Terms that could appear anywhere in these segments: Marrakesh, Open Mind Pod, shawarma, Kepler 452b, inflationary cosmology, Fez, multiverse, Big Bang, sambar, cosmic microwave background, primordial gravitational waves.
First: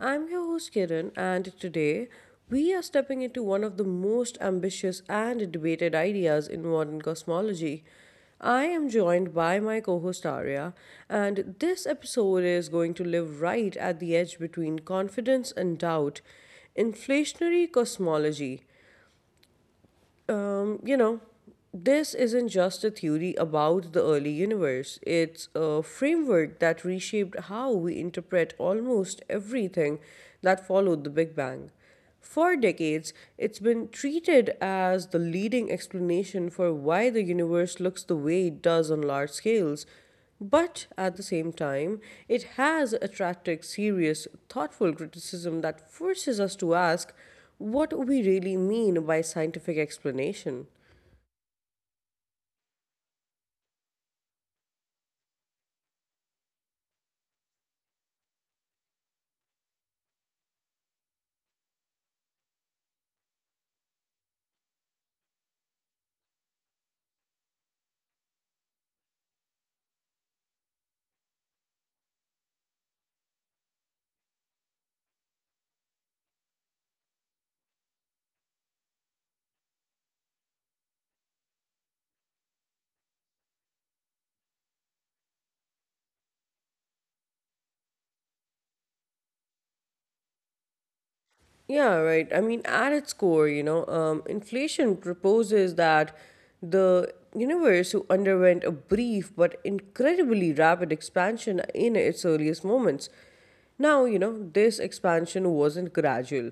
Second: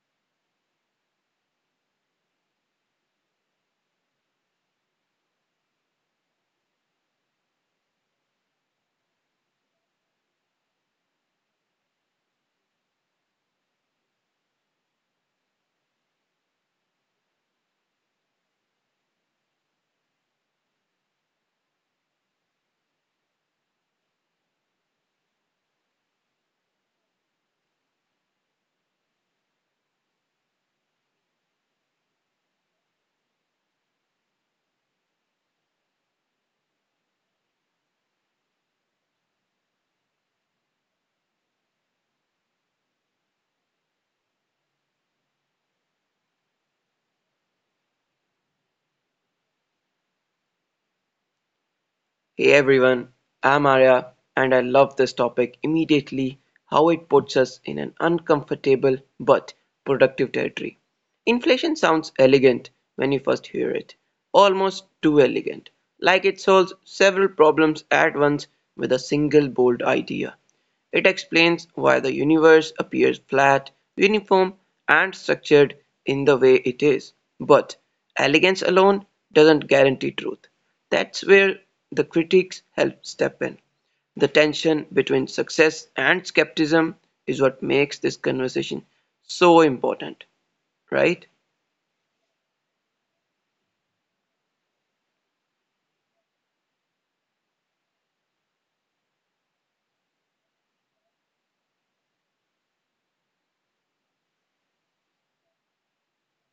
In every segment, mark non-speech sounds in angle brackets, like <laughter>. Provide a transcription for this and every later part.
I'm your host Kiran, and today we are stepping into one of the most ambitious and debated ideas in modern cosmology. I am joined by my co host Arya, and this episode is going to live right at the edge between confidence and doubt inflationary cosmology. um, you know, this isn't just a theory about the early universe. It's a framework that reshaped how we interpret almost everything that followed the Big Bang. For decades, it's been treated as the leading explanation for why the universe looks the way it does on large scales, but at the same time, it has attracted serious, thoughtful criticism that forces us to ask what we really mean by scientific explanation. Hey everyone, I'm Arya and I love this topic immediately how it puts us in an uncomfortable but productive territory. Inflation sounds elegant when you first hear it, almost too elegant, like it solves several problems at once with a single bold idea. It explains why the universe appears flat, uniform, and structured in the way it is. But elegance alone doesn't guarantee truth. That's where the critics help step in. The tension between success and skepticism is what makes this conversation so important, right? Yeah, right. I mean, at its core, inflation proposes that the universe who underwent a brief but incredibly rapid expansion in its earliest moments. Now, you know, this expansion wasn't gradual.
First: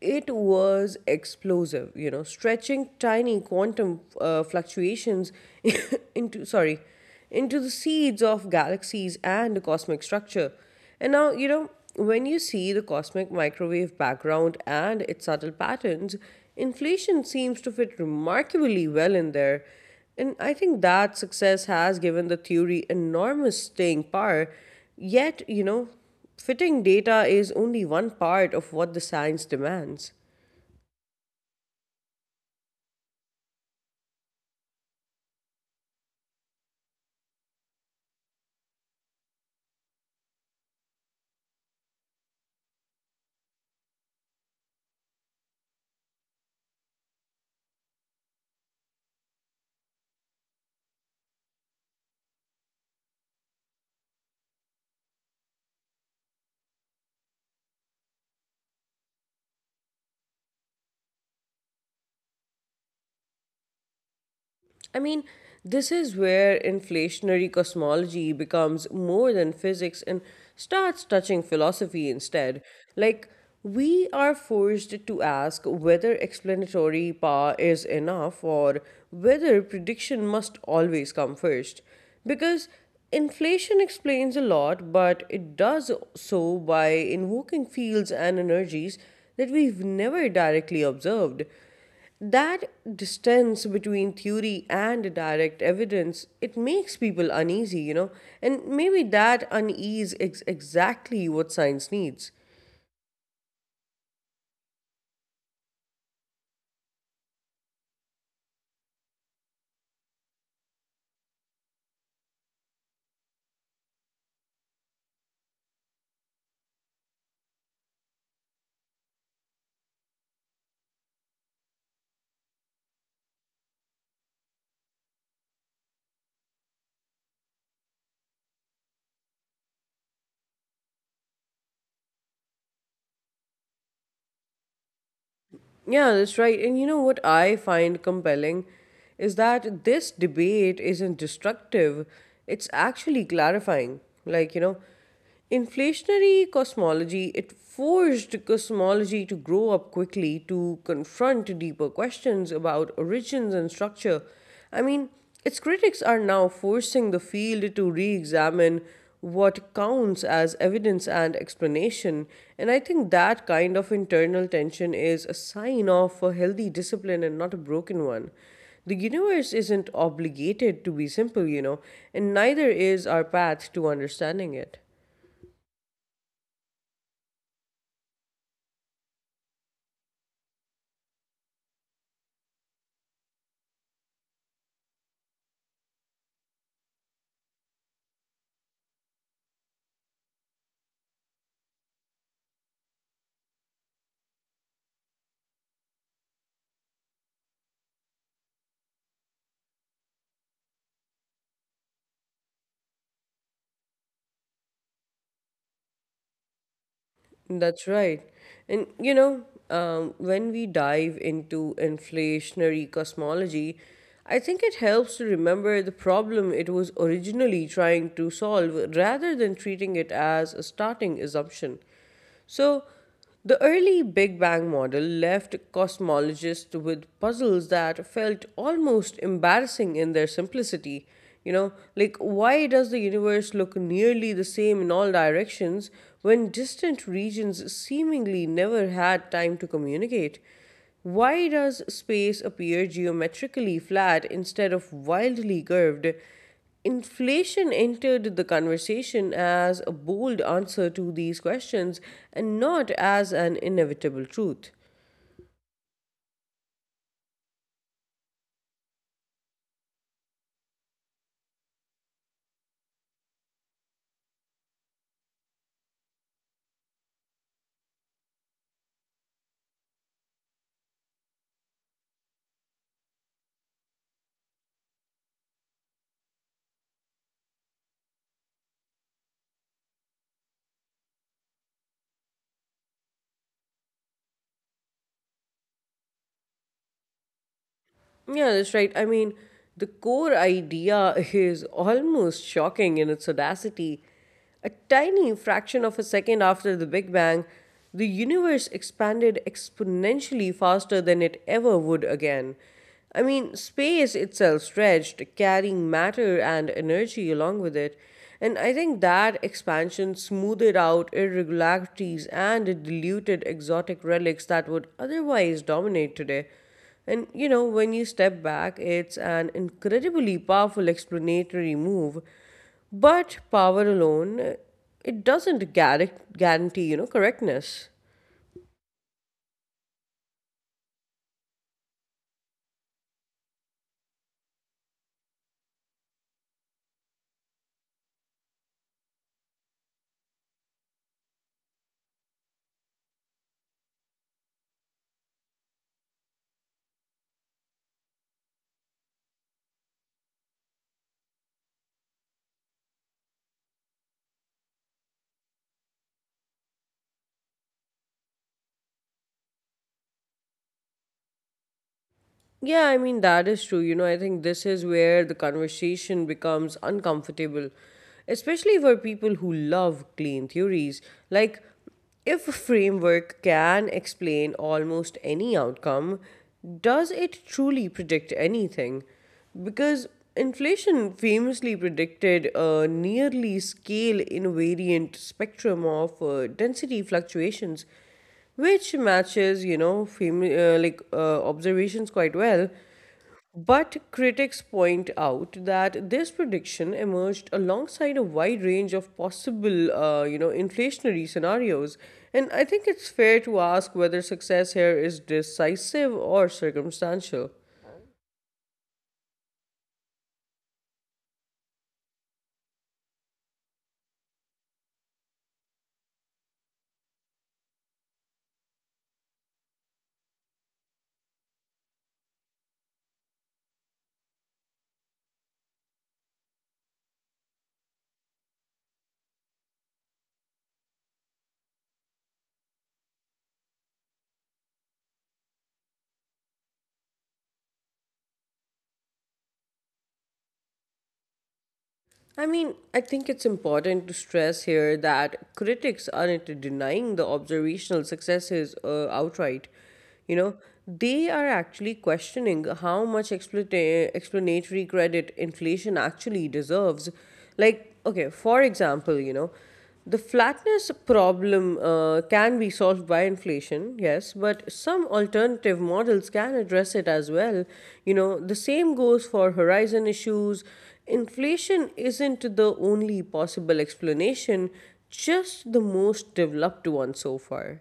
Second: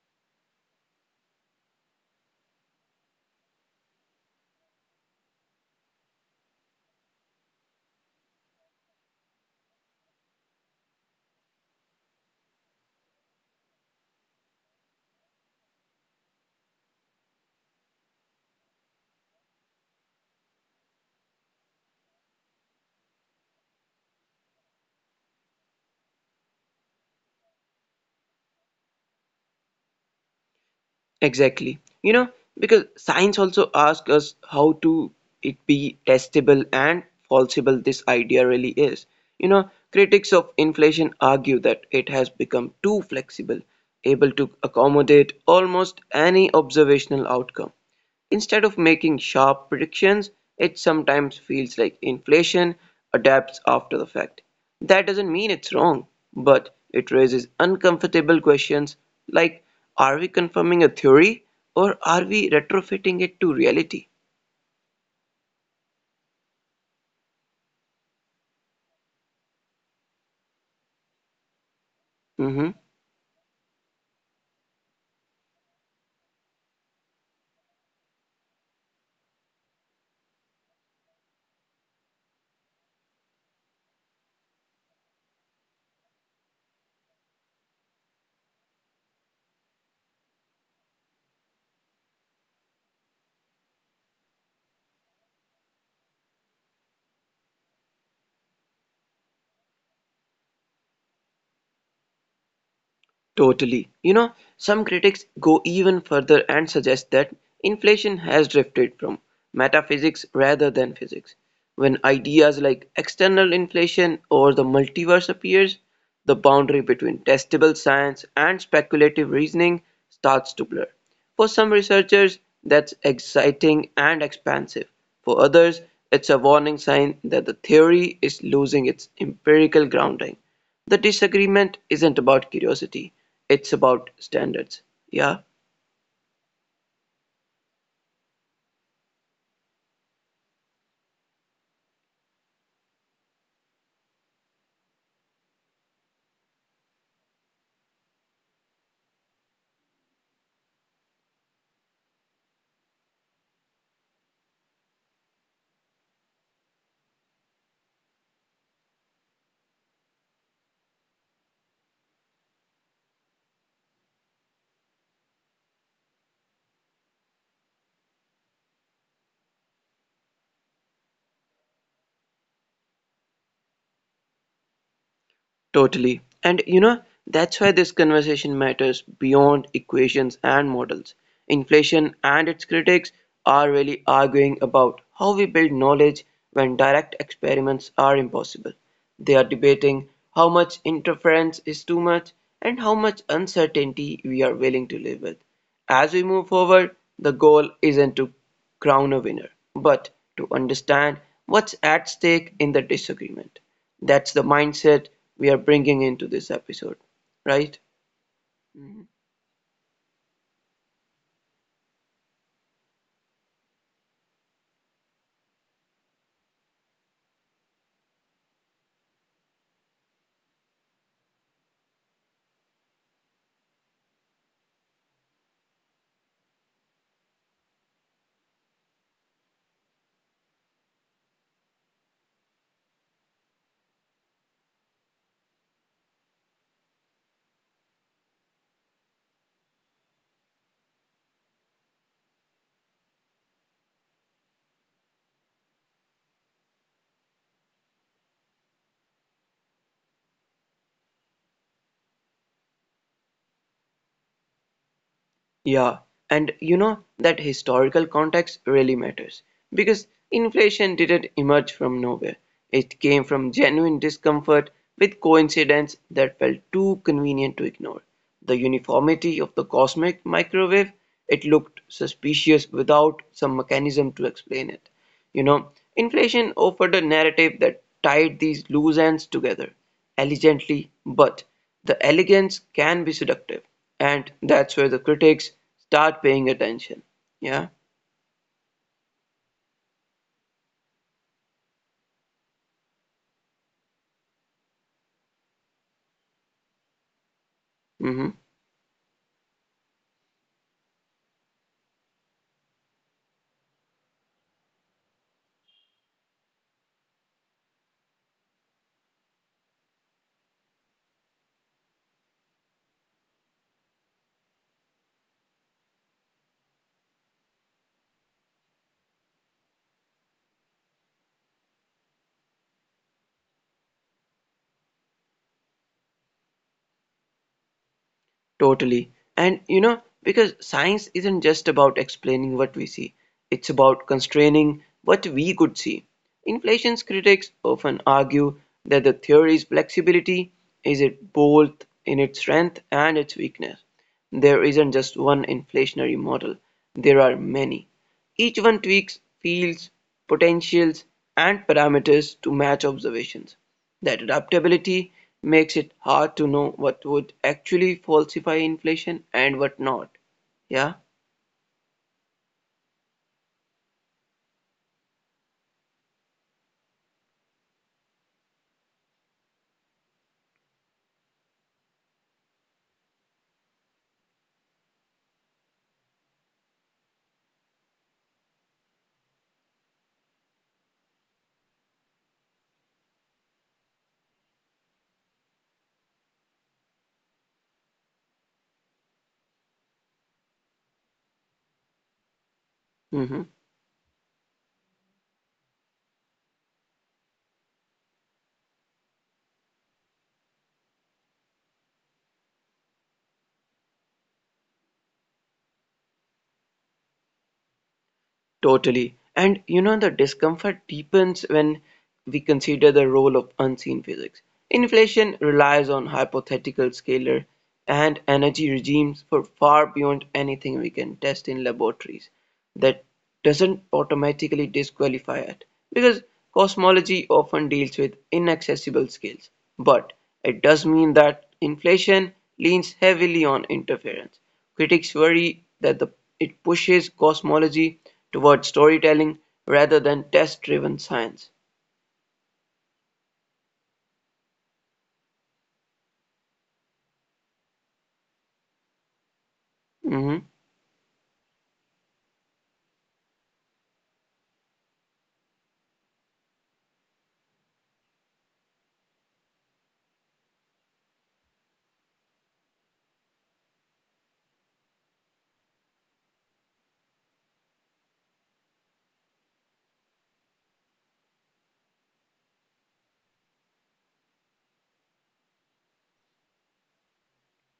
It was explosive, you know, stretching tiny quantum fluctuations <laughs> into, sorry, into the seeds of galaxies and the cosmic structure. And now, you know, when you see the cosmic microwave background and its subtle patterns, inflation seems to fit remarkably well in there. And I think that success has given the theory enormous staying power. Yet, you know, fitting data is only one part of what the science demands. Exactly. You know, because science also asks us how to it be testable and falsifiable this idea really is. You know, critics of inflation argue that it has become too flexible, able to accommodate almost any observational outcome. Instead of making sharp predictions, it sometimes feels like inflation adapts after the fact. That doesn't mean it's wrong, but it raises uncomfortable questions like are we confirming a theory or are we retrofitting it to reality? I mean, this is where inflationary cosmology becomes more than physics and starts touching philosophy instead. Mm-hmm. Like, we are forced to ask whether explanatory power is enough or whether prediction must always come first. Because inflation explains a lot, but it does so by invoking fields and energies that we've never directly observed. That distance between theory and direct evidence, it makes people uneasy, you know, and maybe that unease is exactly what science needs. Totally. You know, some critics go even further and suggest that inflation has drifted from metaphysics rather than physics. When ideas like external inflation or the multiverse appears, the boundary between testable science and speculative reasoning starts to blur. For some researchers, that's exciting and expansive. For others, it's a warning sign that the theory is losing its empirical grounding. The disagreement isn't about curiosity, it's about standards. Yeah? Yeah, that's right. And you know what I find compelling is that this debate isn't destructive, it's actually clarifying. Like, you know, Inflationary cosmology, it forced cosmology to grow up quickly to confront deeper questions about origins and structure. I mean, its critics are now forcing the field to re examine what counts as evidence and explanation, and I think that kind of internal tension is a sign of a healthy discipline and not a broken one. The universe isn't obligated to be simple, you know, and neither is our path to understanding it. Totally. And you know, that's why this conversation matters beyond equations and models. Inflation and its critics are really arguing about how we build knowledge when direct experiments are impossible. They are debating how much interference is too much and how much uncertainty we are willing to live with. As we move forward, the goal isn't to crown a winner, but to understand what's at stake in the disagreement. That's the mindset we are bringing into this episode, right? That's right. And you know, when we dive into inflationary cosmology, I think it helps to remember the problem it was originally trying to solve rather than treating it as a starting assumption. So, the early Big Bang model left cosmologists with puzzles that felt almost embarrassing in their simplicity. You know, like why does the universe look nearly the same in all directions when distant regions seemingly never had time to communicate? Why does space appear geometrically flat instead of wildly curved? Inflation entered the conversation as a bold answer to these questions and not as an inevitable truth. Yeah, and you know that historical context really matters because inflation didn't emerge from nowhere. It came from genuine discomfort with coincidence that felt too convenient to ignore. The uniformity of the cosmic microwave, it looked suspicious without some mechanism to explain it. You know, inflation offered a narrative that tied these loose ends together elegantly, but the elegance can be seductive, and that's where the critics start paying attention. Yeah. Yeah, that's right. I mean, the core idea is almost shocking in its audacity. A tiny fraction of a second after the Big Bang, the Hmm. universe expanded exponentially faster than it ever would again. I mean, space itself stretched, carrying matter and energy along with it. And I think that expansion smoothed out irregularities and diluted exotic relics that would otherwise dominate today. And you know, when you step back, it's an incredibly powerful explanatory move. But power alone, it doesn't guar- guarantee, you know, correctness. Totally. And you know, because science isn't just about explaining what we see, it's about constraining what we could see. Inflation's critics often argue that the theory's flexibility is it both in its strength and its weakness. There isn't just one inflationary model, there are many. Each one tweaks fields, potentials, and parameters to match observations; that adaptability makes it hard to know what would actually falsify inflation and what not. Yeah. Yeah, I mean, that is true. You know, I think this is where the conversation becomes uncomfortable, especially for people who love clean theories. Like, if a framework can explain almost any outcome, does it truly predict anything? Because inflation famously predicted a nearly scale invariant spectrum of density fluctuations which matches, you know, observations quite well. Mm-hmm. But critics point out that this prediction emerged alongside a wide range of possible, inflationary scenarios, and I think it's fair to ask whether success here is decisive or circumstantial. Totally. And you know, the discomfort deepens when we consider the role of unseen physics. Inflation relies on hypothetical scalar and energy regimes for far beyond anything we can test in laboratories. That doesn't automatically disqualify it because cosmology often deals with inaccessible scales. But it does mean that inflation leans heavily on interference. Critics worry that it pushes cosmology towards storytelling rather than test-driven science. I mean, I think it's important to stress here that critics aren't denying the observational successes outright. You Mhm. know, they are actually questioning how much explanatory credit inflation actually deserves. Like, okay, for example, you know, the flatness problem can be solved by inflation, yes, but some alternative models can address it as well. You know, the same goes for horizon issues. Inflation isn't the only possible explanation, just the most developed one so far.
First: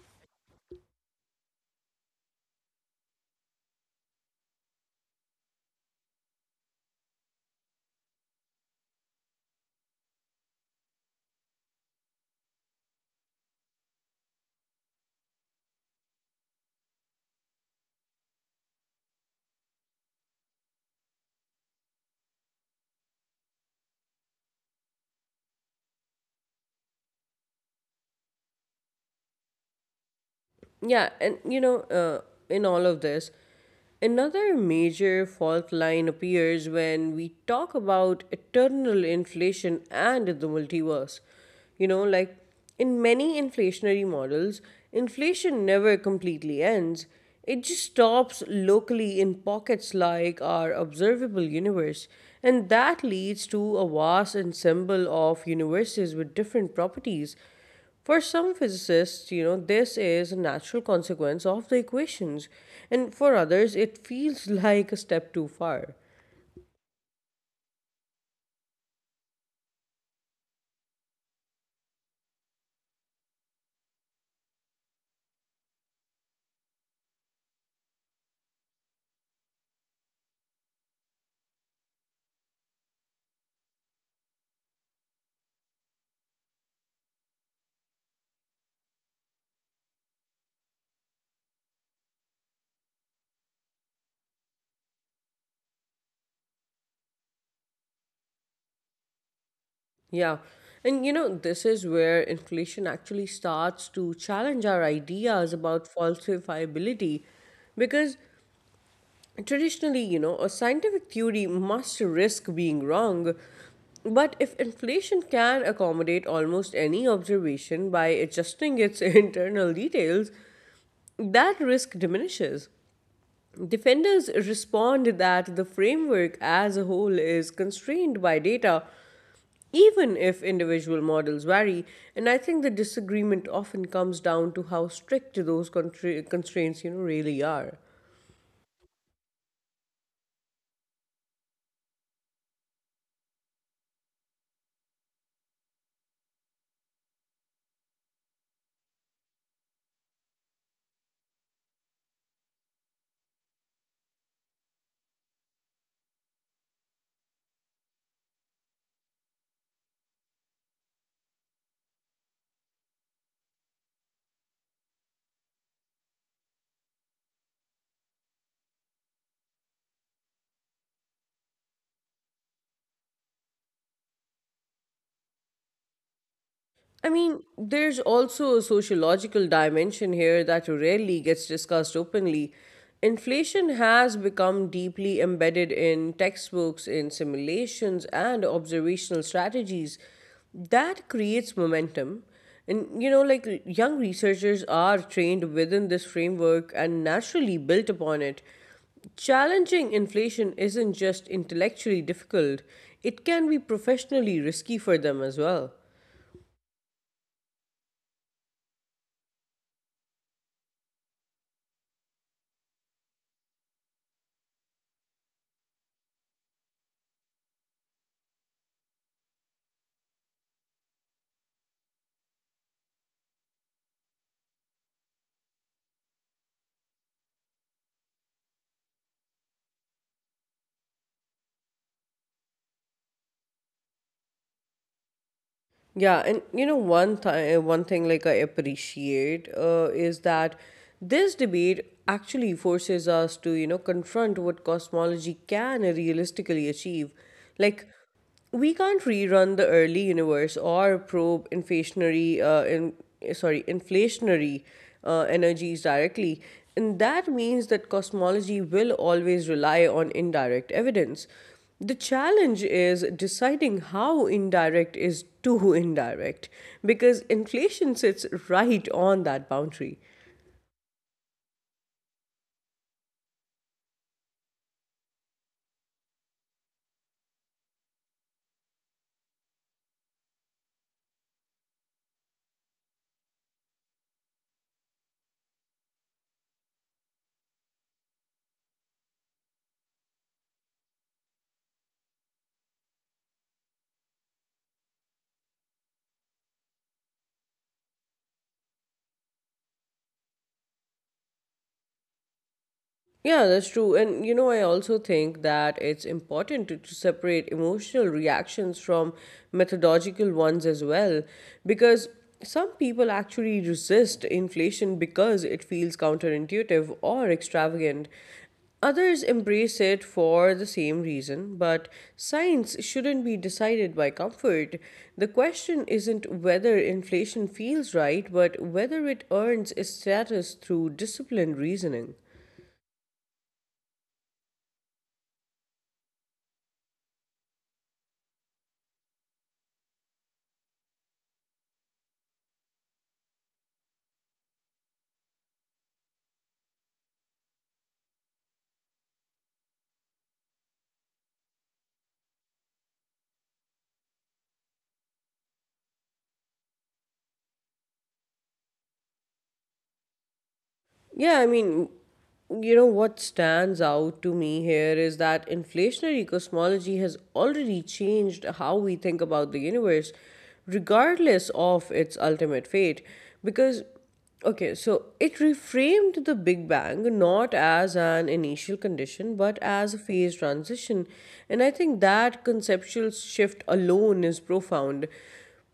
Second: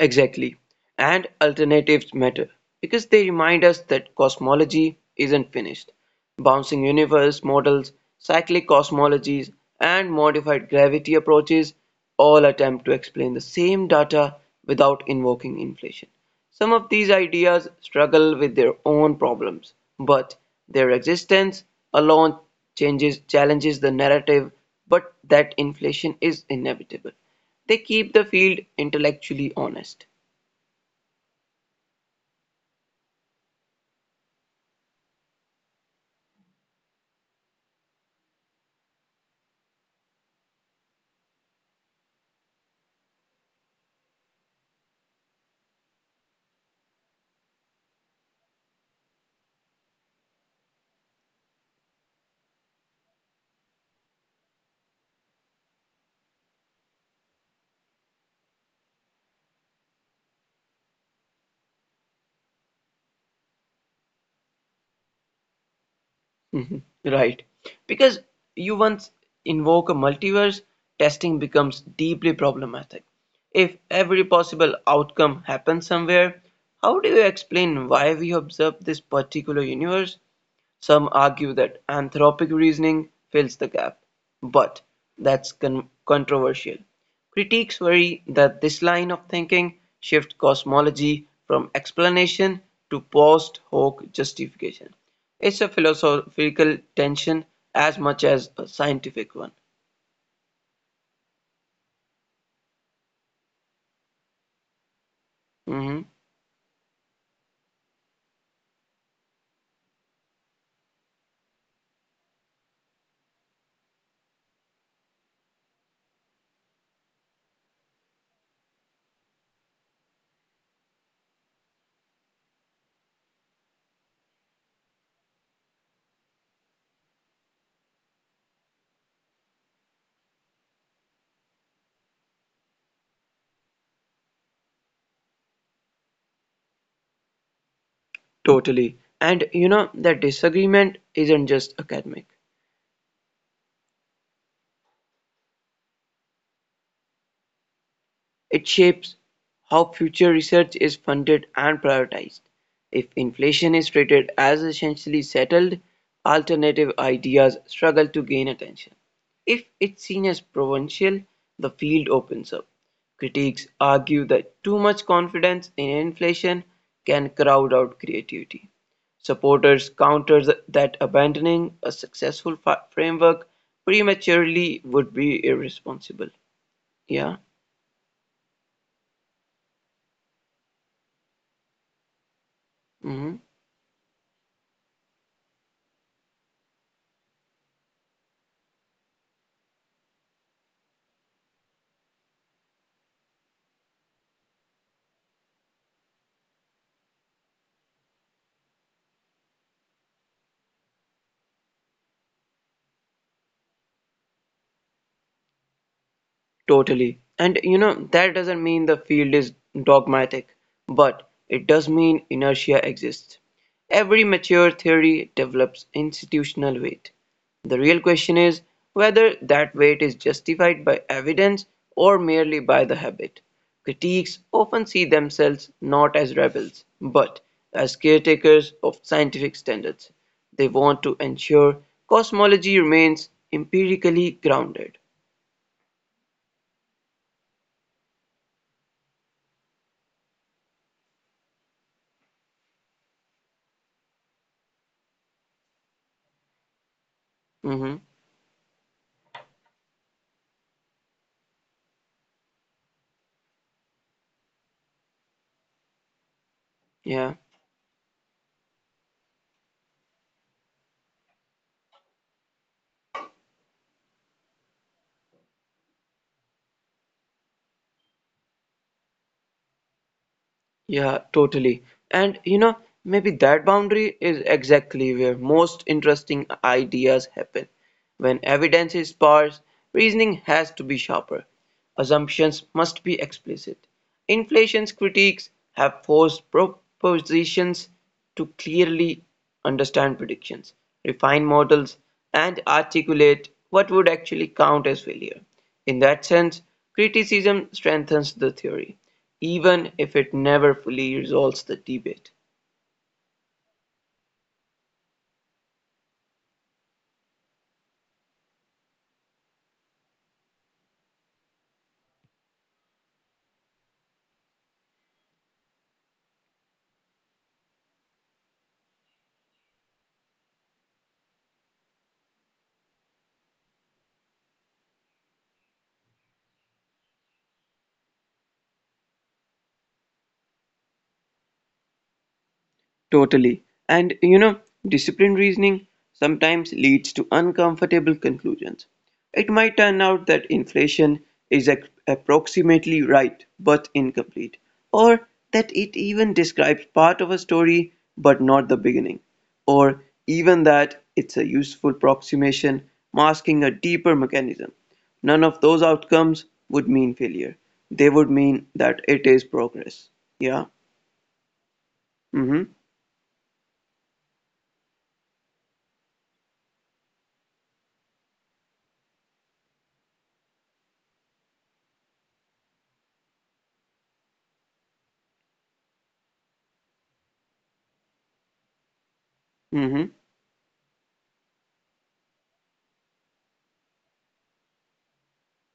Exactly. And alternatives matter because they remind us that cosmology isn't finished. Bouncing universe models, cyclic cosmologies, and modified gravity approaches all attempt to explain the same data without invoking inflation. Some of these ideas struggle with their own problems, but their existence alone changes challenges the narrative but that inflation is inevitable. They keep the field intellectually honest. Yeah, and you know, uh, in all of this, another major fault line appears when we talk about eternal inflation and the multiverse. You know, like in many inflationary models, inflation never completely ends. It just stops locally in pockets like our observable universe, and that leads to a vast ensemble of universes with different properties for some physicists, you know, this is a natural consequence of the equations, and for others, it feels <laughs> like a step too far. <laughs> Right. Because you once invoke a multiverse, testing becomes deeply problematic. If every possible outcome happens somewhere, how do you explain why we observe this particular universe? Some argue that anthropic reasoning fills the gap, but that's controversial. Critics worry that this line of thinking shifts cosmology from explanation to post hoc justification. It's a philosophical tension as much as a scientific one. Yeah, and you know, this is where inflation actually starts to challenge our ideas about Mhm. falsifiability because traditionally, you know, a scientific theory must risk being wrong. But if inflation can accommodate almost any observation by adjusting its <laughs> internal details, that risk diminishes. Defenders respond that the framework as a whole is constrained by data, even if individual models vary, and I think the disagreement often comes down to how strict those constraints, you know, really are. Totally. And you know, that disagreement isn't just academic. It shapes how future research is funded and prioritized. If inflation is treated as essentially settled, alternative ideas struggle to gain attention. If it's seen as provincial, the field opens up. Critics argue that too much confidence in inflation can crowd out creativity. Supporters counter that abandoning a successful framework prematurely would be irresponsible. I Yeah. mean, there's also a sociological dimension here that rarely gets discussed openly. Mm-hmm. Inflation has become deeply embedded in textbooks, in simulations, and observational strategies. That creates momentum. And, you know, like young researchers are trained within this framework and naturally built upon it. Challenging inflation isn't just intellectually difficult, it can be professionally risky for them as well. Totally. And you know, that doesn't mean the field is dogmatic, but it does mean inertia exists. Every mature theory develops institutional weight. The real question is whether that weight is justified by evidence or merely by the habit. Critiques often see themselves not as rebels, but as caretakers of scientific standards. They want to ensure cosmology remains empirically grounded. Yeah, and you know one time one thing like I appreciate is that this debate actually forces us to, you know, confront what cosmology can realistically achieve. Like, Hmm. we can't rerun the early universe or probe inflationary in, sorry inflationary energies directly, and that Yeah. means that cosmology will always rely on indirect evidence. The challenge is deciding how indirect is too indirect, because inflation sits right on that boundary. Yeah, totally. And you know, maybe that boundary is exactly where most interesting ideas happen. When evidence is sparse, reasoning has to be sharper. Assumptions must be explicit. Inflation's critiques have forced propositions to clearly understand predictions, refine models, and articulate what would actually count as failure. In that sense, criticism strengthens the theory, even if it never fully resolves the debate. Yeah, that's true. And you know, I also think that it's important to separate emotional reactions from methodological ones as well, because some people actually resist inflation because it feels counterintuitive or extravagant. Others embrace it for the same reason, but science shouldn't be decided by comfort. The question isn't whether inflation feels right, but whether it earns its status through disciplined reasoning. Totally. And you know, disciplined reasoning sometimes leads to uncomfortable conclusions. It might turn out that inflation is approximately right but incomplete, or that it even describes part of a story but not the beginning, or even that it's a useful approximation masking a deeper mechanism. None of those outcomes would mean failure. They would mean that it is progress. Yeah. Yeah, I mean, Mm-hmm. you know, what stands out to me here is that inflationary cosmology has already changed how we think about the universe, regardless of its ultimate fate. Because, okay, so it reframed the Big Bang not as an initial condition, but as a Mm-hmm. phase transition. And I think that conceptual shift alone is profound,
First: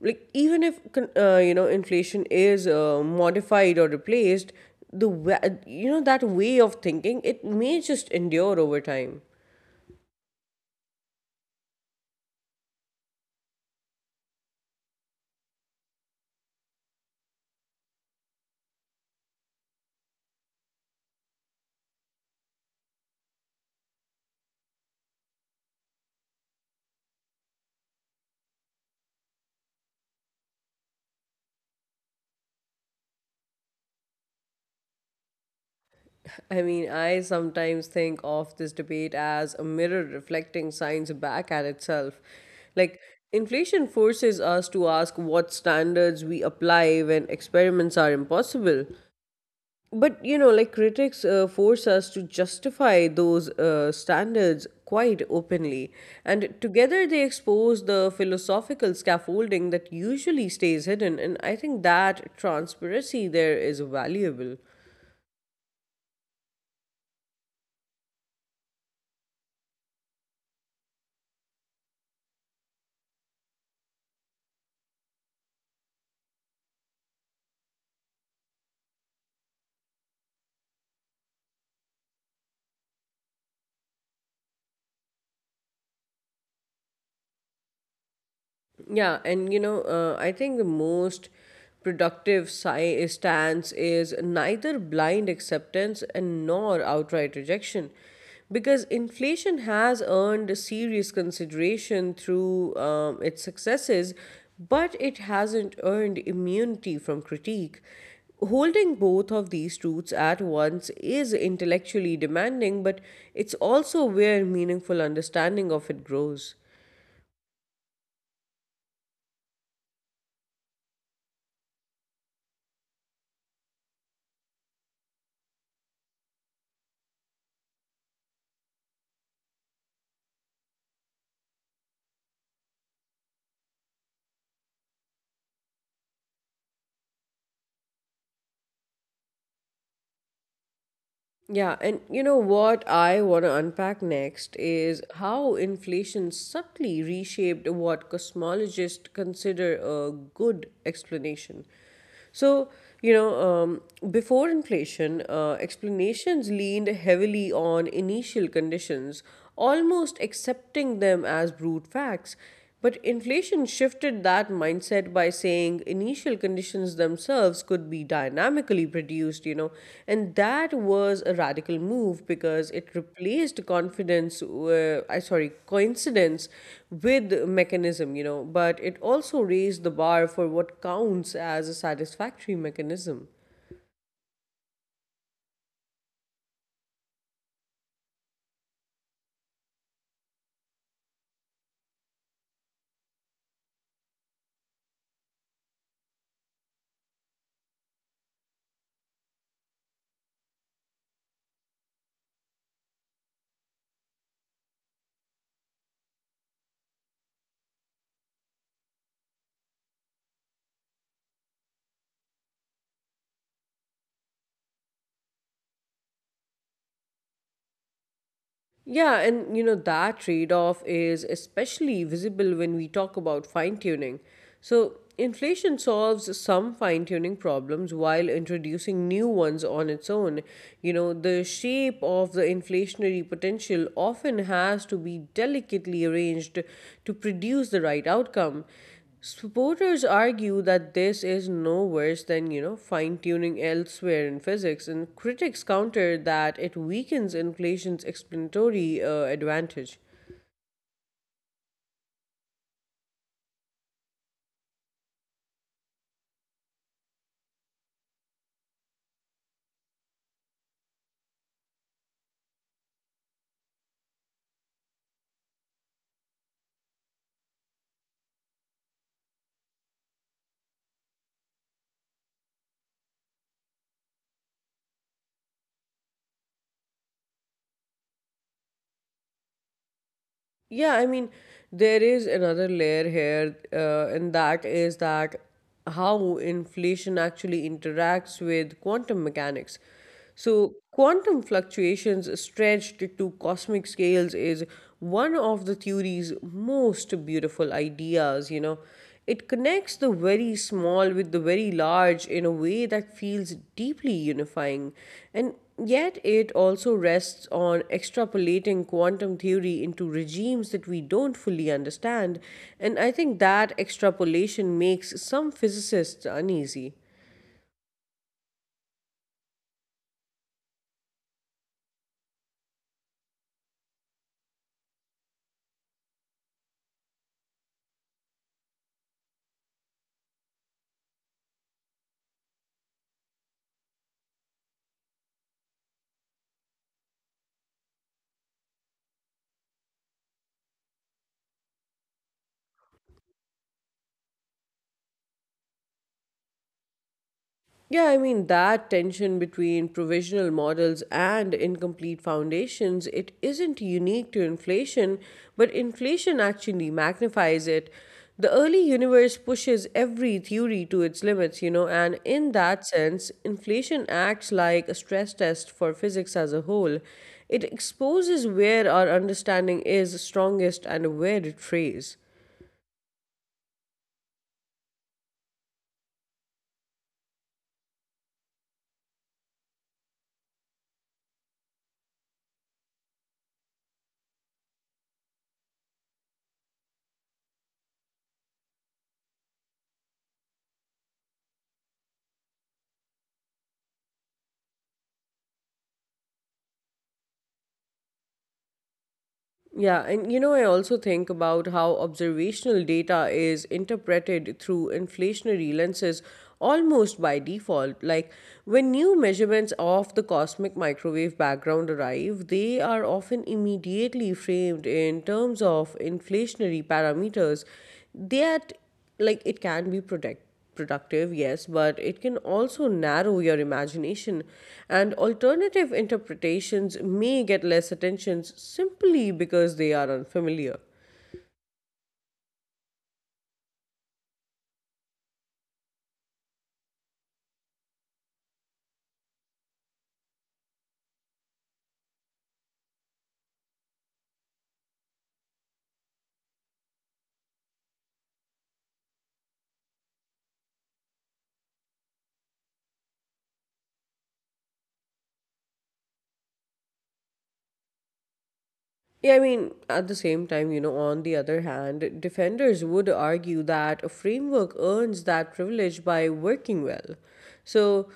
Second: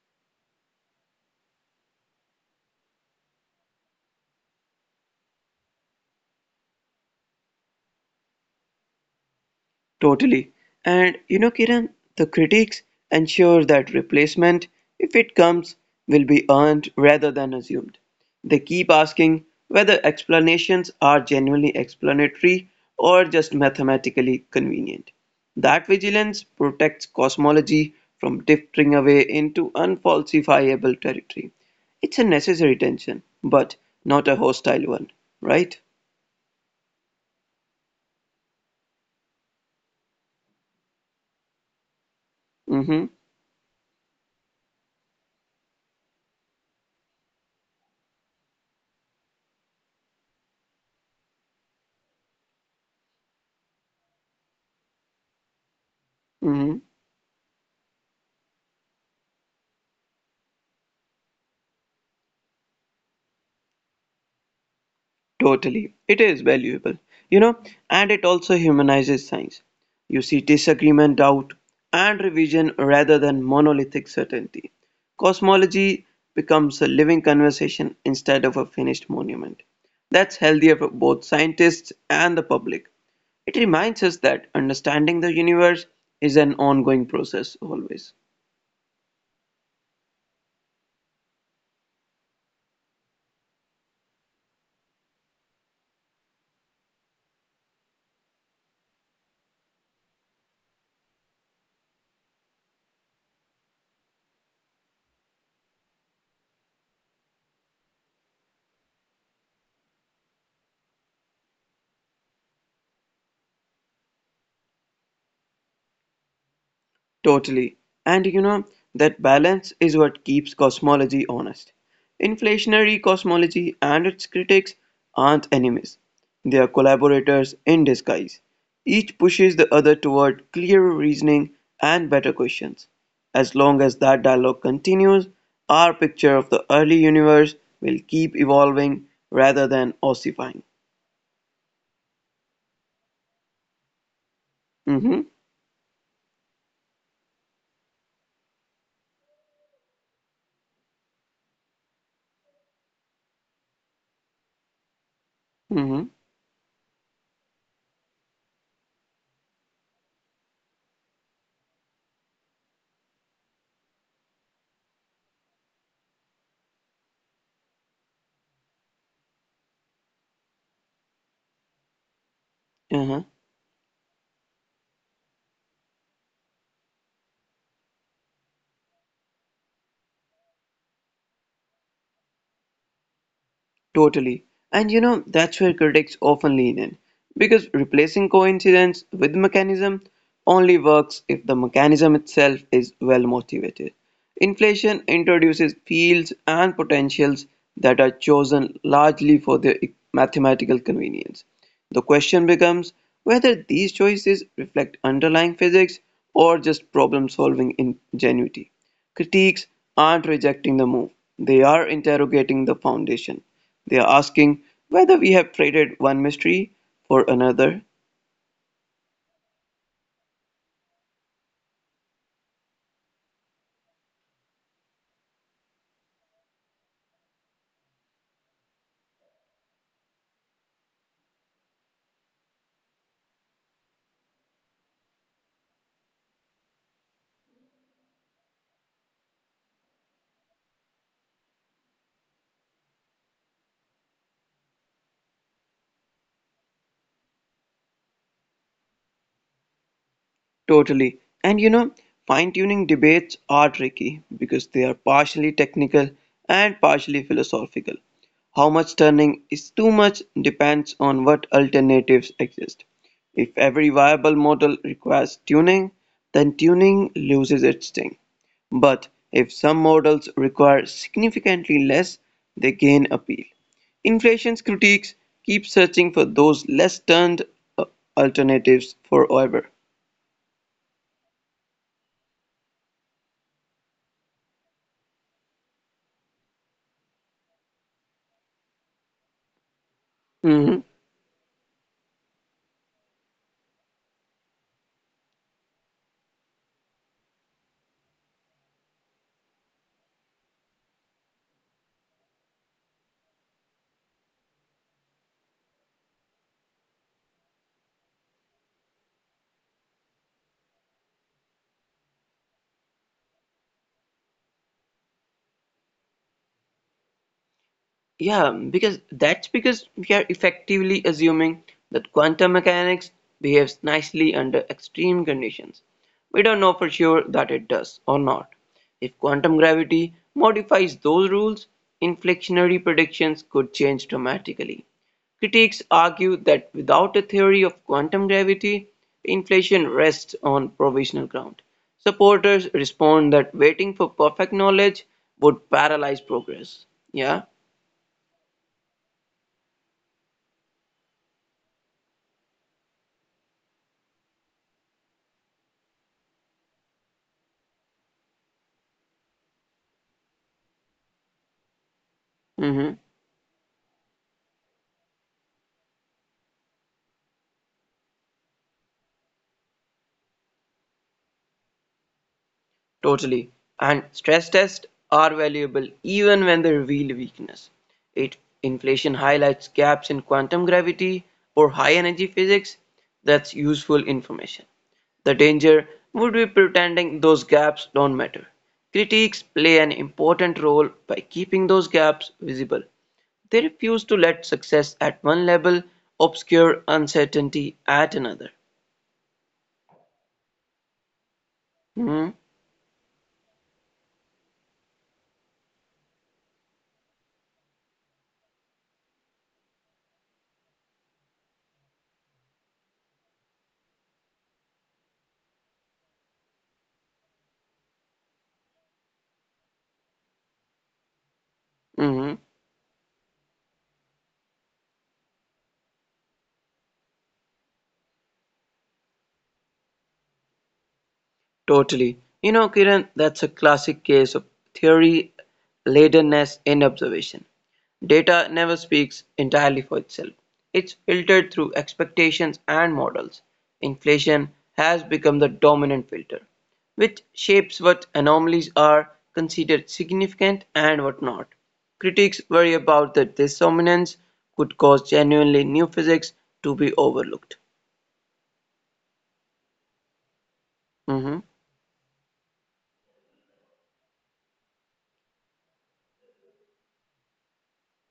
like even if you know, inflation is modified or replaced, the wa- you know, that way of thinking, it may just endure over time. Totally. And you know, Kiran, the critics ensure that replacement, if it comes, will be earned rather than assumed. They keep asking whether explanations are genuinely explanatory or just mathematically convenient. That vigilance protects cosmology from drifting away into unfalsifiable territory. It's a necessary tension, but not a hostile one, right? I mean, I sometimes think of this debate as a mirror reflecting science back at itself, like Mm-hmm. inflation forces us to ask what standards we apply when experiments are impossible. But you know, like critics force us to justify those standards quite openly, and Mm-hmm. together they expose the philosophical scaffolding that usually stays hidden. And I think that transparency there is valuable. Totally. It is valuable, you know, and it also humanizes science. You see disagreement, doubt, and revision rather than monolithic certainty. Cosmology becomes a living conversation instead of a finished monument. That's healthier for both scientists and the public. It reminds us that understanding the universe is an ongoing process always. I think the most productive stance is neither blind acceptance and nor outright rejection, because inflation has earned serious consideration through its successes, but it hasn't earned immunity from critique. Holding both of these truths at once is intellectually demanding, but it's also where meaningful understanding of it grows. Totally. And you know, that balance is what keeps cosmology honest. Inflationary cosmology and its critics aren't enemies, they are collaborators in disguise. Each pushes the other toward clearer reasoning and better questions. As long as that dialogue continues, our picture of the early universe will keep evolving rather than ossifying. Yeah, and you know what I want to unpack next is Mm-hmm. how inflation subtly reshaped what cosmologists consider a good explanation. So, you know, um, before inflation, Mm-hmm. explanations leaned heavily on initial conditions, almost accepting them as brute facts. But inflation shifted that mindset by saying initial conditions themselves could be dynamically produced, you know, and that was a radical move because it Uh-huh. replaced coincidence with mechanism, you know, but it also raised the bar for what counts as a satisfactory mechanism. Totally. And you know, that's where critics often lean in. Because replacing coincidence with mechanism only works if the mechanism itself is well motivated. Inflation introduces fields and potentials that are chosen largely for their mathematical convenience. The question becomes whether these choices reflect underlying physics or just problem solving ingenuity. Critiques aren't rejecting the move, they are interrogating the foundation. They are asking whether we have traded one mystery for another. Yeah, and you know, that trade off is especially visible when we talk about fine tuning. So, inflation solves some fine tuning problems while introducing new ones on its own. You know, the shape of the inflationary potential often has to be delicately arranged to produce the right outcome. Supporters argue that this is no worse than, you know, fine tuning elsewhere in physics, and critics counter that it weakens inflation's explanatory advantage. Totally. And you know, fine-tuning debates are tricky because they are partially technical and partially philosophical. How much turning is too much depends on what alternatives exist. If every viable model requires tuning, then tuning loses its sting. But if some models require significantly less, they gain appeal. Inflation's critiques keep searching for those less turned uh, alternatives forever. Yeah, I mean, there is another layer here, and that is that how inflation actually interacts with quantum mechanics. So, Mhm. quantum fluctuations stretched to cosmic scales is one of the theory's most beautiful ideas, you know. It connects the very small with the very large in a way that feels deeply unifying, and yet it also rests on extrapolating quantum theory into regimes that we don't fully understand, and I think that extrapolation makes some physicists uneasy. Yeah, because that's because we are effectively assuming that quantum mechanics behaves nicely under extreme conditions. We don't know for sure that it does or not. If quantum gravity modifies those rules, inflationary predictions could change dramatically. Critics argue that without a theory of quantum gravity, inflation rests on provisional ground. Supporters respond that waiting for perfect knowledge would paralyze progress. Yeah. Yeah, I mean that tension between provisional models and incomplete foundations, it isn't unique to inflation, but inflation actually magnifies it. The early universe pushes every theory to its limits, you know, and in that Mhm. sense, inflation acts like a stress test for physics as a whole. It exposes where our understanding is strongest and where it frays. Totally. And stress tests are valuable even when they reveal weakness. It inflation highlights gaps in quantum gravity or high energy physics. That's useful information. The danger would be pretending those gaps don't matter. Critics play an important role by keeping those gaps visible. They refuse to let success at one level obscure uncertainty at another. Yeah, and you know, I also think about how Mhm, observational data is interpreted through inflationary lenses almost by default. Like, when new measurements of the cosmic microwave background arrive, they are often immediately framed in terms of inflationary parameters that, like, it can be protect productive, yes, but it can mhm. also narrow your imagination, and alternative interpretations may get less attention simply because they are unfamiliar. Totally. You know, Kiran, that's a classic case of theory ladenness in observation. Data never speaks entirely for itself. It's filtered through expectations and models. Inflation has become the dominant filter, which shapes what anomalies are considered significant and what not. Critics worry about that this dominance could cause genuinely new physics to be overlooked. Yeah, I mean, at the same time, you know, on the Mhm. other hand, defenders would argue that a framework earns that privilege by working well. So,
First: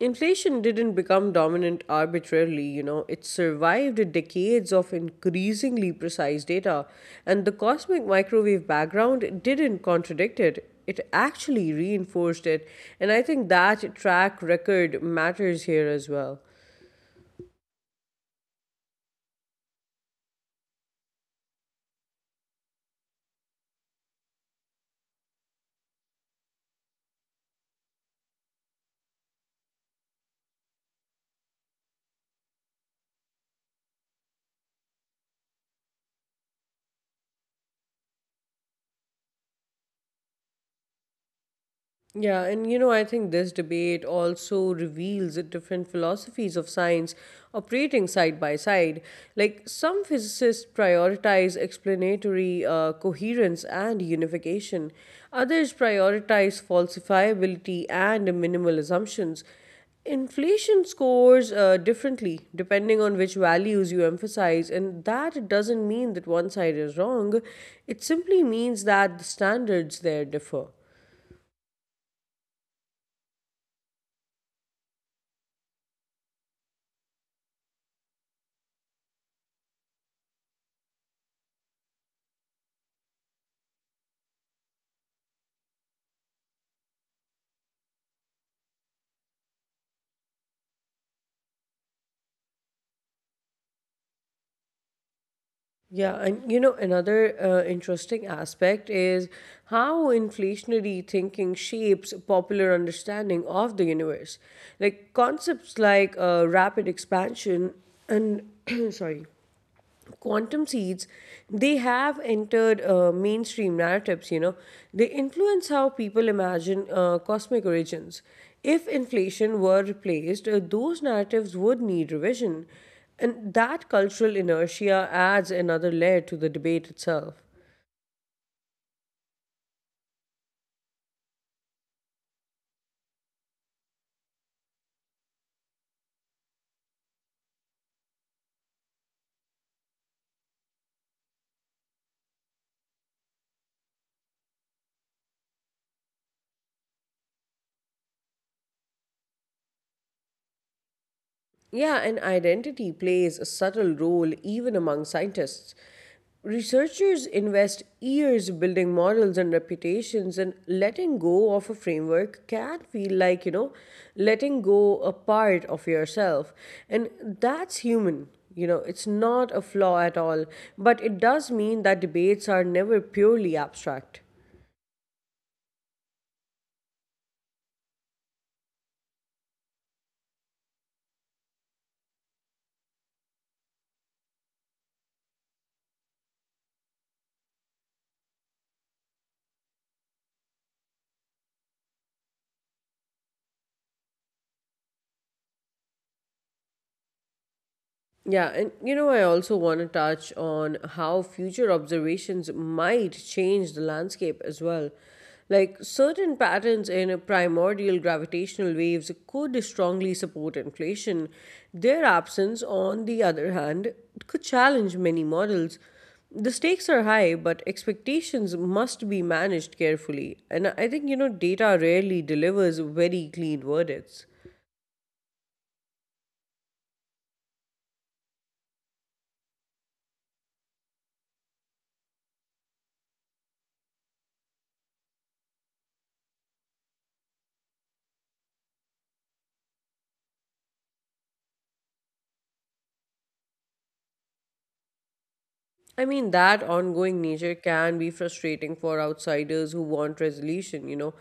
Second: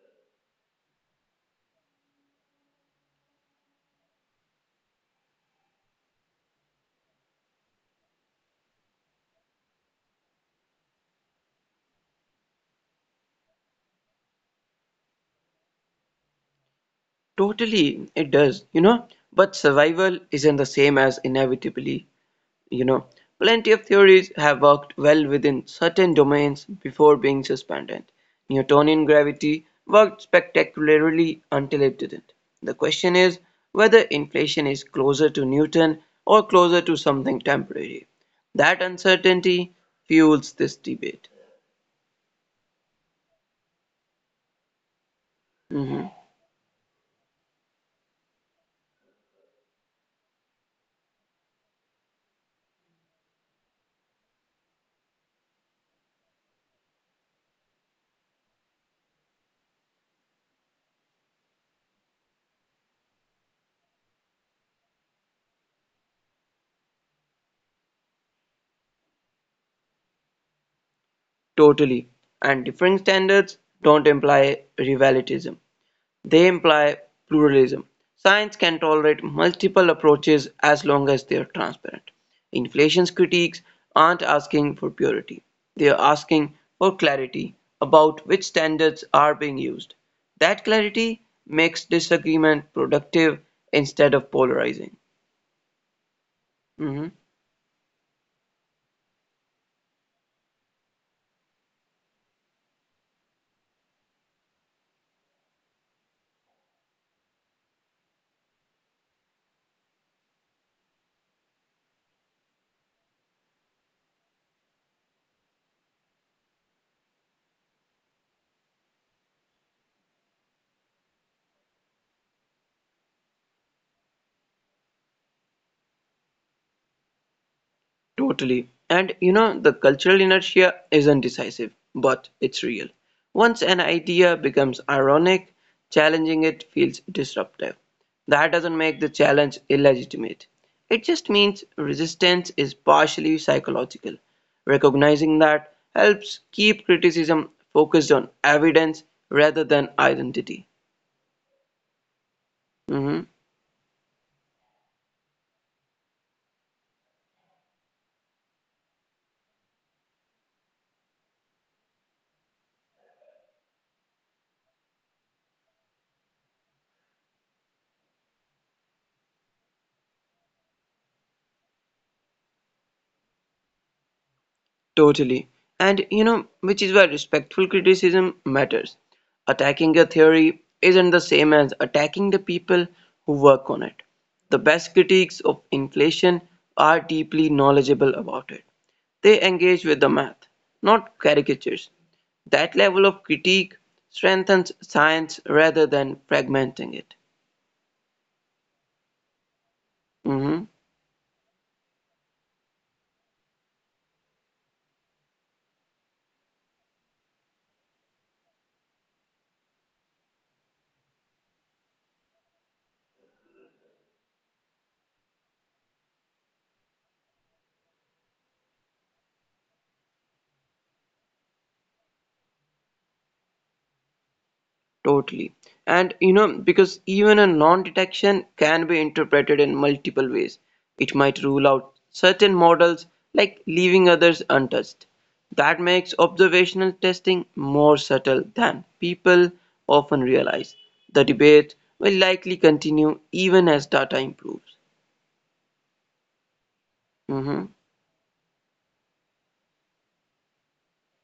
inflation didn't become dominant arbitrarily, you know, it survived decades of increasingly precise data, and the cosmic microwave background didn't contradict it. It actually reinforced it, and I think that track record matters here as well. Totally, it does, you know. But survival isn't the same as inevitably, you know. Plenty of theories have worked well within certain domains before being suspended. Newtonian gravity worked spectacularly until it didn't. The question is whether inflation is closer to Newton or closer to something temporary. That uncertainty fuels this debate. Yeah, and you know, I think this debate also reveals the different philosophies of science operating side by side. Like, some physicists prioritize explanatory coherence and unification, others prioritize falsifiability and minimal assumptions. Inflation scores differently depending on which values you emphasize, and that doesn't mean that one side is wrong, it simply means that the standards there differ. Totally. And differing standards don't imply rivalism. They imply pluralism: science can tolerate multiple approaches as long as they are transparent. Inflation's critiques aren't asking for purity. They are asking for clarity about which standards are being used. That clarity makes disagreement productive instead of polarizing. Yeah, and you know, Mhm. another interesting aspect is how inflationary thinking shapes popular understanding of the universe. Like, concepts like rapid expansion and, <clears throat> sorry, quantum seeds, they have entered mainstream narratives, you know, they influence how people imagine cosmic origins. If inflation were replaced, those narratives would need revision, and that cultural inertia adds another layer to the debate itself. Totally. And you know, the cultural inertia isn't decisive, but it's real. Once an idea becomes ironic, challenging it feels disruptive. That doesn't make the challenge illegitimate. It just means resistance is partially psychological. Recognizing that helps keep criticism focused on evidence rather than identity. Yeah, and identity Mm-hmm. plays a subtle role even among scientists. Researchers invest years building models and reputations, and letting go of a framework can feel like, you know, letting go a part of yourself. And that's human. You know, it's not a flaw at all, but it does mean that debates are never purely abstract. Totally. And you know, which is why respectful criticism matters. Attacking a theory isn't the same as attacking the people who work on it. The best critiques of inflation are deeply knowledgeable about it. They engage with the math, not caricatures. That level of critique strengthens science rather than fragmenting it. Yeah, and you know, I also want to touch Mm-hmm. on how future observations might change the landscape as well. Like, certain patterns in primordial gravitational waves could strongly support inflation. Their absence, on the other hand, could challenge many models. The stakes are high, but expectations must be managed carefully. And I think, you know, data rarely delivers very clean verdicts. Totally. And you know, because even a non detection can be interpreted in multiple ways. It might rule out certain models, like leaving others untouched. That makes observational testing more subtle than people often realize. The debate will likely continue even as data improves. I mean, that ongoing nature Mhm. can be frustrating for outsiders who want resolution, you know.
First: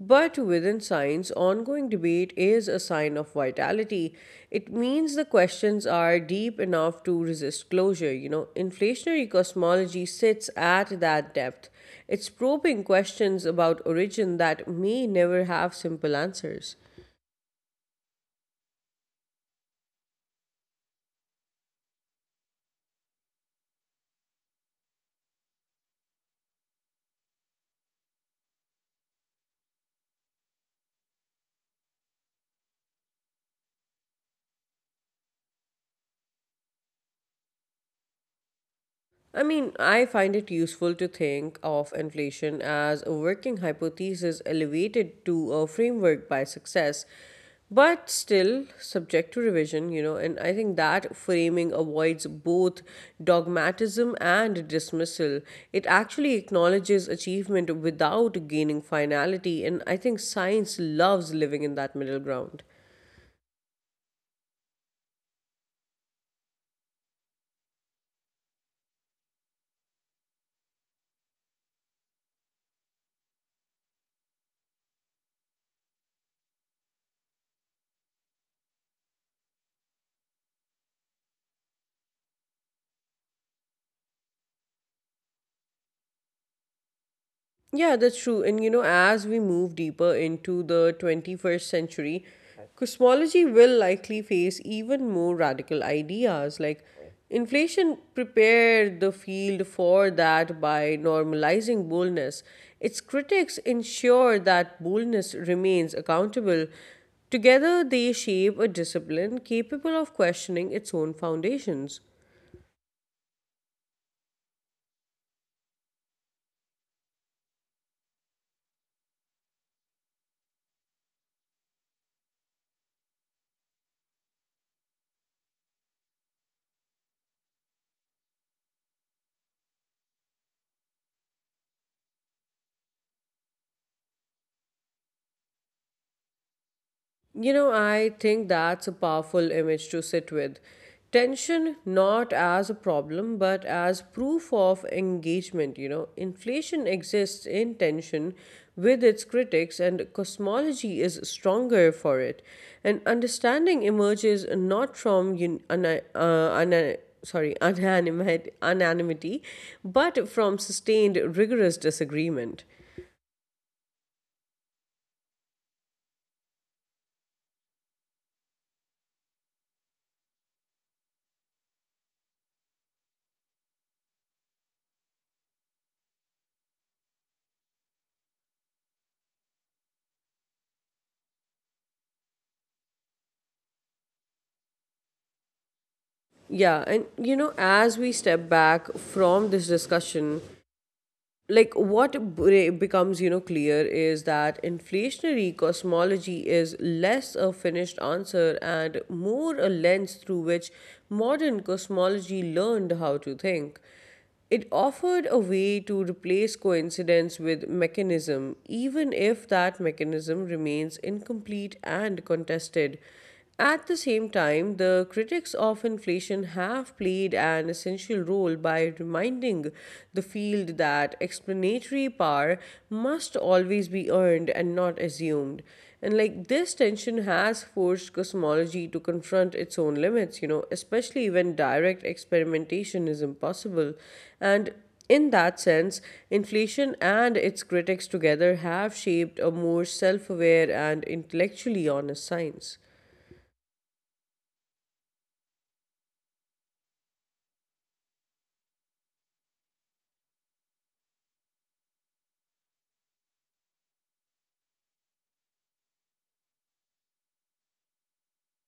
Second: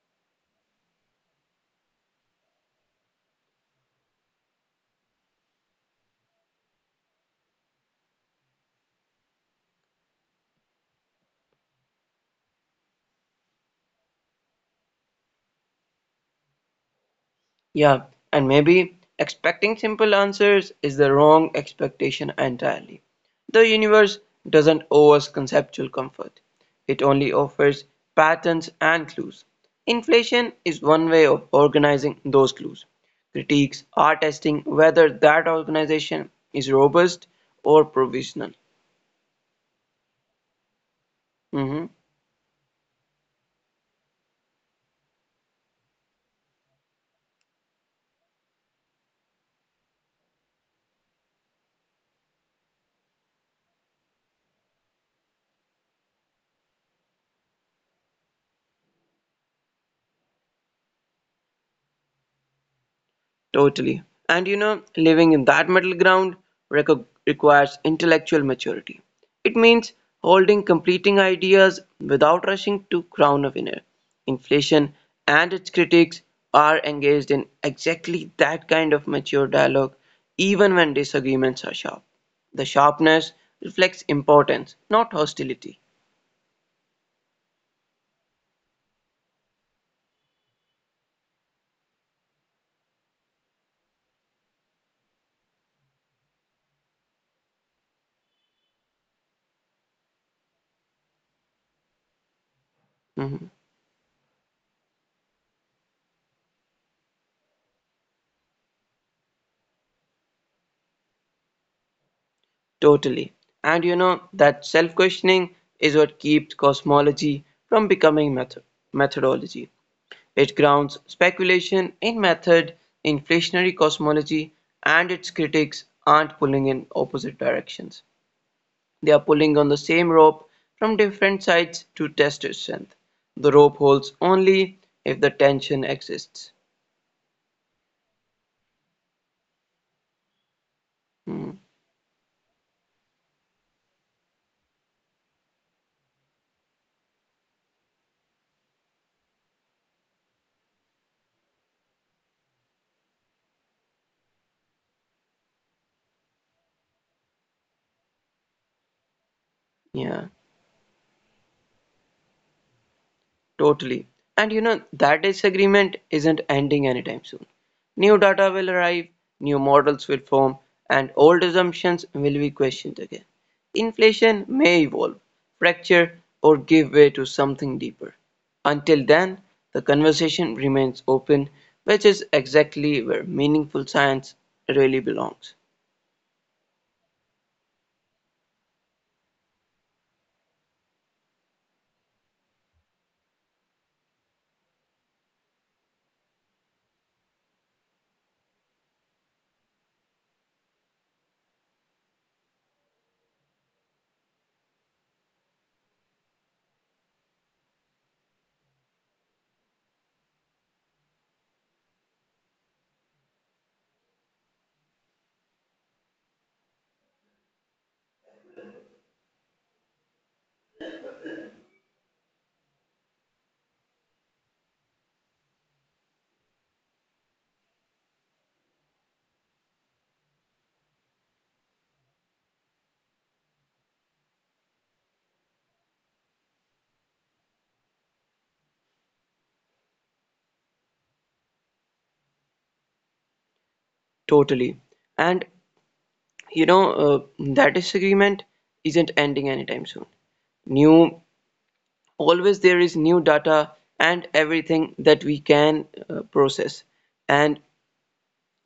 But within science, ongoing debate is a sign of vitality. It means the questions are deep enough to resist closure, you know. Inflationary cosmology sits at that depth. It's probing questions about origin that may never have simple answers. Yeah, and maybe expecting simple answers is the wrong expectation entirely. The universe doesn't owe us conceptual comfort, it only offers patterns and clues. Inflation is one way of organizing those clues. Critiques are testing whether that organization is robust or provisional. I mean, I find it useful to think Mhm. of inflation as a working hypothesis elevated to a framework by success, but still subject to revision, you know. And I think that framing avoids both dogmatism and dismissal. It actually acknowledges achievement without gaining finality, and I think science loves living in that middle ground. Totally. And you know, living in that middle ground requires intellectual maturity. It means holding completing ideas without rushing to crown a winner. Inflation and its critics are engaged in exactly that kind of mature dialogue, even when disagreements are sharp. The sharpness reflects importance, not hostility. Yeah, that's true. And you know, as we move deeper into the 21st century, cosmology will likely face even more radical ideas. Like, inflation prepared the field for that by normalizing boldness. Its Mm-hmm. critics ensure that boldness remains accountable. Together, they shape a discipline capable of questioning its own foundations. Totally. And you know, that self questioning is what keeps cosmology from becoming methodology. It grounds speculation in method, inflationary cosmology, and its critics aren't pulling in opposite directions. They are pulling on the same rope from different sides to test its strength. The rope holds only if the tension exists. You know, I think that's a powerful image to sit with. Tension not as a problem, but as proof of engagement. You know, inflation exists in tension with its critics, and cosmology is stronger for it. And understanding emerges not from sorry, <laughs> unanimate unanimity, but Yeah. from sustained rigorous disagreement. Totally. And you know, that disagreement isn't ending anytime soon. New data will arrive, new models will form, and old assumptions will be questioned again. Inflation may evolve, fracture, or give way to something deeper. Until then, the conversation remains open, which is exactly where meaningful science really belongs. Yeah, and you know, as we step back from this discussion, like, what becomes, you know, clear is that inflationary cosmology is less a finished answer and more a lens through which modern cosmology learned how to think. It offered a way to replace coincidence with mechanism, even if that mechanism remains incomplete and contested. At the same time, the critics of inflation have played an essential role by reminding the field that explanatory power must always be earned and not assumed. And like, this tension has forced cosmology to confront its own limits, you know, especially when direct experimentation is impossible. And in that sense, inflation and its critics together have shaped a more self aware and intellectually honest science. Totally. And you know, that disagreement isn't ending anytime soon. New always there is new data and everything that we can process and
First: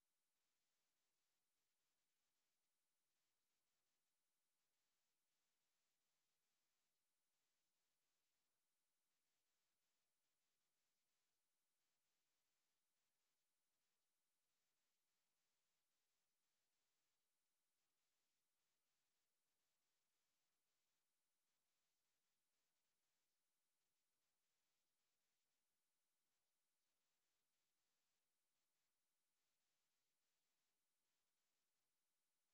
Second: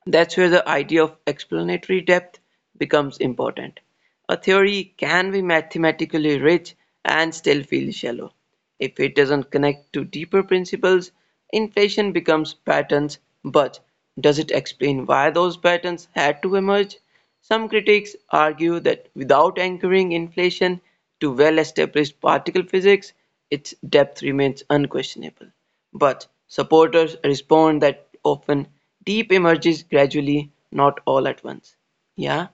that's where the idea of explanatory depth becomes important. A theory can be mathematically rich and still feel shallow. If it doesn't connect to deeper principles, inflation becomes patterns, but does it explain why those patterns had to emerge? Some critics argue that without anchoring inflation to well established particle physics, its depth remains unquestionable. But supporters respond that often deep emerges gradually, not all at once. Yeah,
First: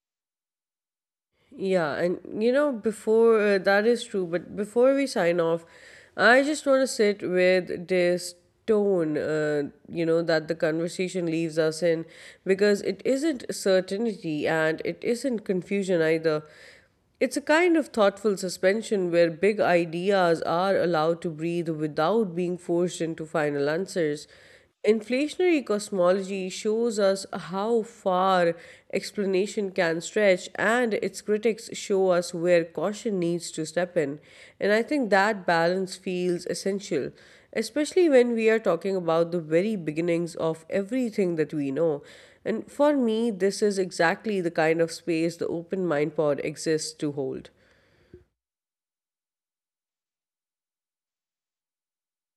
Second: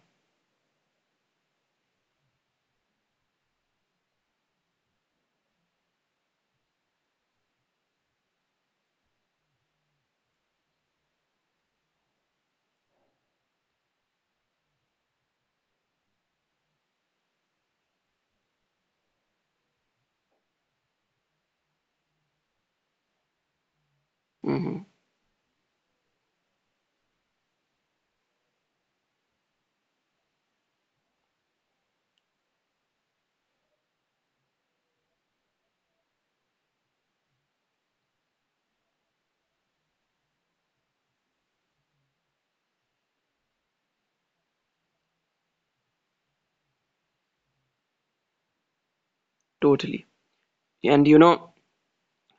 Yeah, and you know, before that is true, but before we sign off, I just want to sit with this tone, you know, that the conversation leaves us in, because it isn't certainty and it isn't confusion either. It's a kind of thoughtful suspension where big ideas are allowed to breathe without being forced into final answers. mhm, Inflationary cosmology shows us how far explanation can stretch, and its critics show us where caution needs to step in. And I think that balance feels essential, especially when we are talking about the very beginnings of everything that we know. And for me, this is exactly the kind of space the Open Mind Pod exists to hold. totally. And you know,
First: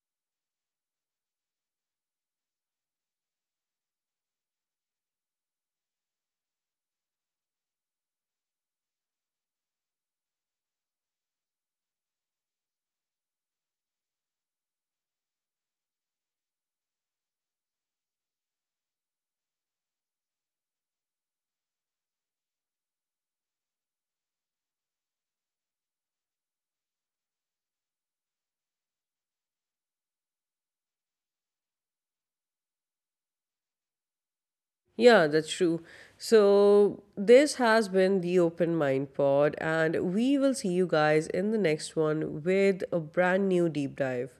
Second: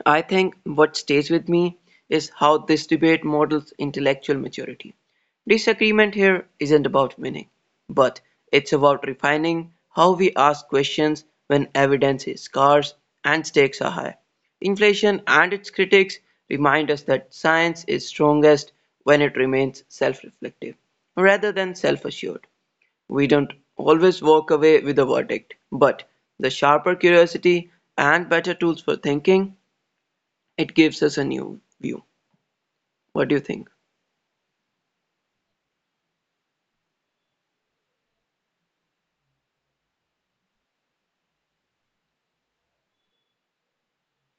I think what stays with me is how this debate models intellectual maturity. Disagreement here isn't about winning, but it's about refining how we ask questions when evidence is scarce and stakes are high. Inflation and its critics remind us that science is strongest when it remains self reflective rather than self assured. We don't always walk away with a verdict, but the sharper curiosity and better tools for thinking it gives us a new view. What do you think? Yeah, that's true. So, this has been the Open Mind Pod, and we will see you guys in the next one with a brand new deep dive.